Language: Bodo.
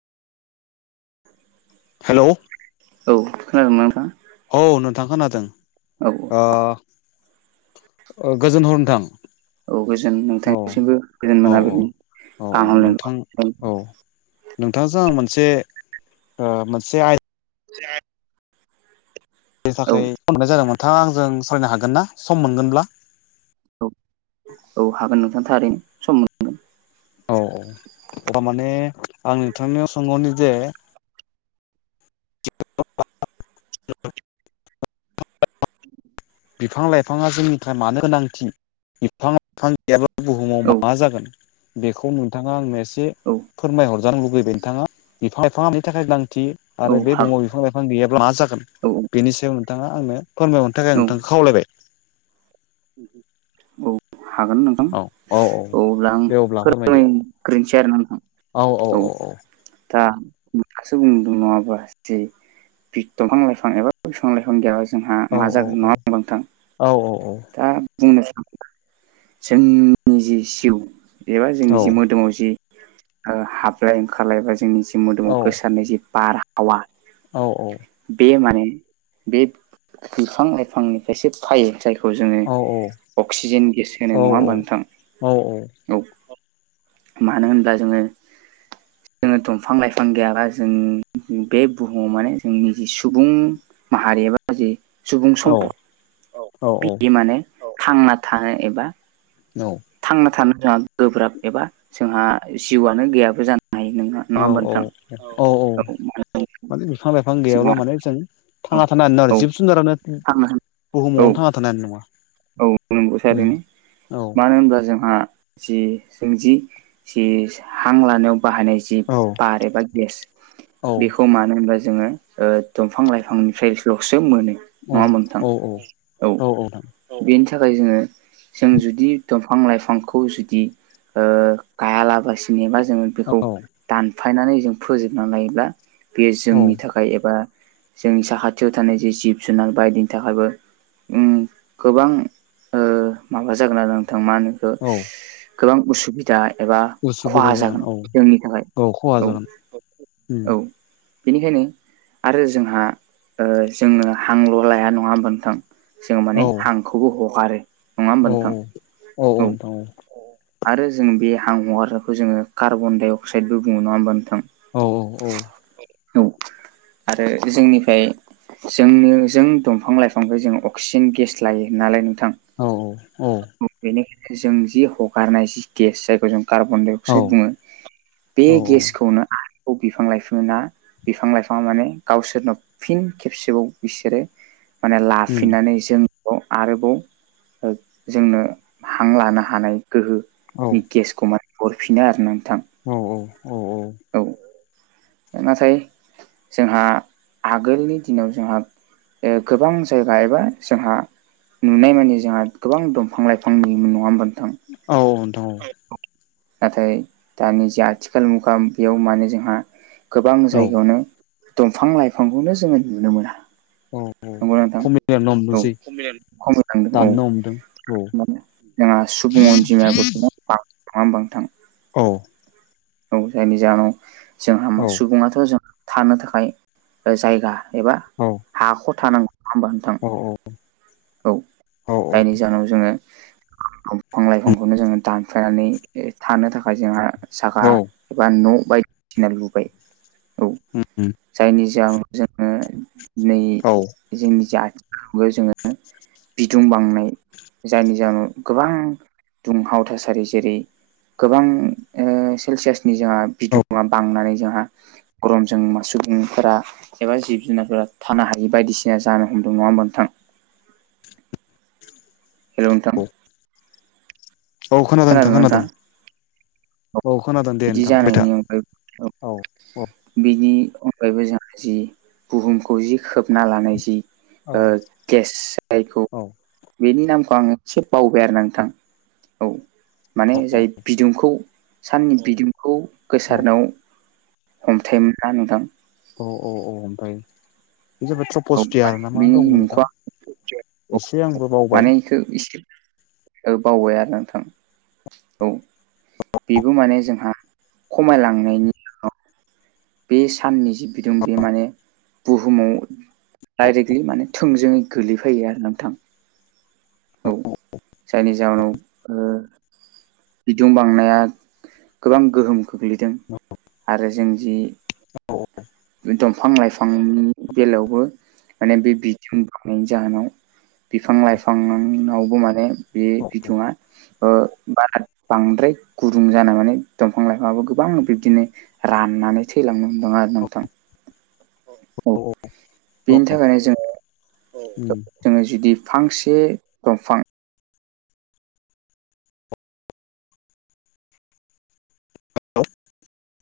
[inaudible] हेल' औ खोनादोंमोन नोंथां औ नोंथां खोनादों औ औ गोजोन हर नोंथां। औ गोजोन औ नोंथांनिसिमबो गोजोन औ औ मोनाबिलिनि औ गाहाम हामलायनाय बावहरनाय जाबाय। नों [unintelligible] बेनि औ थाखाय खल हरनाय जादों नोंथाङा आंजों सावरायनो हागोन ना सम मोनगोनब्ला। औ औ हागोन नोंथां थारैनो सम मोनगोन औ औ अब्ला माने आं नोंथांनियाव सोंहरनि जे [unintelligible] बिफां लाइफाङा जोंनिफ्राय मानो गोनांथि बिफां थांखियाबा बुहुमाव औ मा जागोन बेखौ नोंथाङा आंनो एसे औ। फोरमायहरजानो लुगैबाय नोंथाङा बिफां लाइफांनि थाखाय गोनांथि औ आरो बे हागोन बुहुमाव बिफां लाइफां गैयाब्ला मा जागोन औ बेनि सायाव नोंथाङा आंनो फोरमाय। औ दोंखौ खावलायबाय औ हागोन नों औ औ औ दे अब्ला फोरमायदो ग्रोनसै आरो ना नोंथां औ दा गासो बुंदों नङाबा ज बि दंफां लाइफां एबा बिफां लाइफां गैया। औ औ औ औ औ औ। दा बुंनो सानोदों जोंनि जि जिउ एबा जोंनि औ जि मोदोमाव जि हाबलाय ओंखारलाय बा जोंनि मोदोमाव औ गोसारनाय जि बारहावा औ औ बे माने बे बिफां लाइफांनिफ्रायसो फायो जाय खौ जोङो औ अक्सिजेन गेस होनाय नङा होमबा औ नोंथां औ। मानो होनब्ला जोङो। [inaudible] जोङो दंफां लाइफां गैयाब्ला जों बे बुहुमाव माने जोंनि जि सुबुं माहारि एबा सुबुं सम्पद औ औ बे माने थांना थानो एबा औ। थांना थानो जोंहा गोब्राब एबा जोंहा जिउआनो गैयाबो जानो हायो नोङो औ औ औ औ औ माने बिफां लाइफां जोंहा गैयाब्ला माने जों थांना थानो न औ आरो औ जिब जुनारानो थांना बुहुमावनो औ थांना थानो हानाय नङा औ नंगौसै ओरैनो उम मानो होनब्ला जोंहा जि जों जि जि हां लानायाव बाहायनाय जि औ बार एबा गेस औ बेखौ मानो होनबा जोङो दंफां लाइफांनिफ्रायल'सो मोनो औ नङा होनबा नोंथां औ औ [unintelligible] बेनि थाखाय जोङो जों जुदि दंफां लाइफांखौ जुदि गायालाबासिनो एबा। जोङो बेखौ औ दानफायनानै जों फोजोबनानै लायोब्ला बे औ जोंनि थाखाय एबा जोंनि साखाथियाव थानाय जे जिब जुनार बायदिनि थाखायबो गोबां माबा जागोन आरो नोंथांमोनाखौ औ गोबां उसुबिदा दा एबा उसुबिदा खहा जागोन औ जोंनि थाखाय खहा औ जागोन उम औ। बेनिखायनो आरो जोंहा ओ जोंनो हांल' लाया नङा होनबा नोंथां। जोङो माने औ हांखौबो हगारो नङाओम्बा औ नोंथां औ नोंथां आरो जों बे हां हगारनायखौ जोङो कार्बन डाइ अक्साइद बुङो नङा होमबा नोंथां। औ औ औ। औ आरो जोंनिफ्राय जोंनो जों दंफां लाइफांखौ जों अक्सिजेन गेस मिस्लायो नालाय नोंथां। औ औ औ। बेनिखायनो जों जि हगारनाय जि गेस जायखौ जों कार्बन डाइ औ अक्साइद बुङो। बे औ गेसखौनो आरोबाव बिफां लाइफाङा बिफां लाइफाङा माने गावसोरनो फिन खेबसेबाव बिसोरो माने उम लाफिननानै जों। आरोबाव जोंनो हां लानो हानाय औ गोहोनि गेसखौ माने हरफिनो आरो नोंथां। औ औ औ औ। नाथाय जोंहा आगोलनि दिनाव जोंहा गोबां जायगा एबा जोंहा नुनाय मानानि जोंहा गोबां दंफां लाइफां नङा होनोमबथां औ। नाथाय दानि जे आथिखाल मुगा बेयाव माने जोंहा गोबां औ जायगायावनो दंफां लाइफांखौनो जोङो नुनो मोना। औ। नंगौना खमायलांनो नोंथां औ हमदोंसै खमिलांदों औ दाननो हमदों औ माने जोंहा सुबुं अनजिमायाबो गोबां बांदों नङाहोमबा नोंथां। औ। औ जायनि जाहोनाव जोंहा औ सुबुङाथ' जों थानो थाखाय जायगा एबा औ। हा खथा नांगौ नङा हमबा नोंथां। औ औ। औ औ जायनि जाहोनाव जोङो दंफां औ लाइफांखौनो जोङो दानफायनानै थानो थाखाय जोंहा साखा औ एबा न' बायदिसिना लुबाय औ जायनि जाहोनाव जोङो दिनै औ जोंनि जाथियावबो जोङो बिदुं बांनाय जायनि जाहोनाव गोबां दुंहाव थासारि जेरै गोबां सेलसियासनि जोंहा औ बिदुङा बांनानै जोंहा गर'मजों मा सुबुंफोरा एबा जिब जुनारफोरा थानो हायि बायदिसिना जानो हमदों नङा होमबा नोंथां हेल' नोंथां औ खोनादों नोंथां खोनादों औ खोनादों दे बिदि नोंथां बुंबाय था जानायनि अगायै औ औ बिनि अनगायैबो जोंहा जि बुहुमखौ जि खोबना लानाय जि औ गेस जायखौ औ बेनि नामखौ आं एसे बावबाय आरो ना नोंथां औ माने जाय बिदुंखौ साननि बिदुंखौ औ गोसारनायाव हमथायोमोना नोंथां औ औ औ ओमफ्राय बे जाबाय ट्रपसफियार ना मा दंमोन नोंथां एसे आंबो बावबाय [unintelligible] ओ बावबाय आरोना नोंथां औ बेबो माने जोंहा खमायलांनायनि उनाव बे साननि जि बिदुं बे माने बुहुमाव डाइरेक्टलि माने थोंजोङै गोलैफैयो आरोना नोंथां औ जायनि जाहोनाव बिदुं बांनाया गोबां गोहोम खोख्लैदों आरो जों जि औ दंफां लाइफांनि बेलायावबो माने बे बिदुं दुंनायनि जाहोनाव बिफां लाइफाङावबो माने बे औ बिदुङा बारा बांद्राय गुुदुं जाना माने दंफां लाइफाङाबो गोबां बिब्दिनो राननानै थैलांनो हमदों आरोना नोंथां औ बेनि थाखायनो जों उम जोङो जुदि फांसे दंफां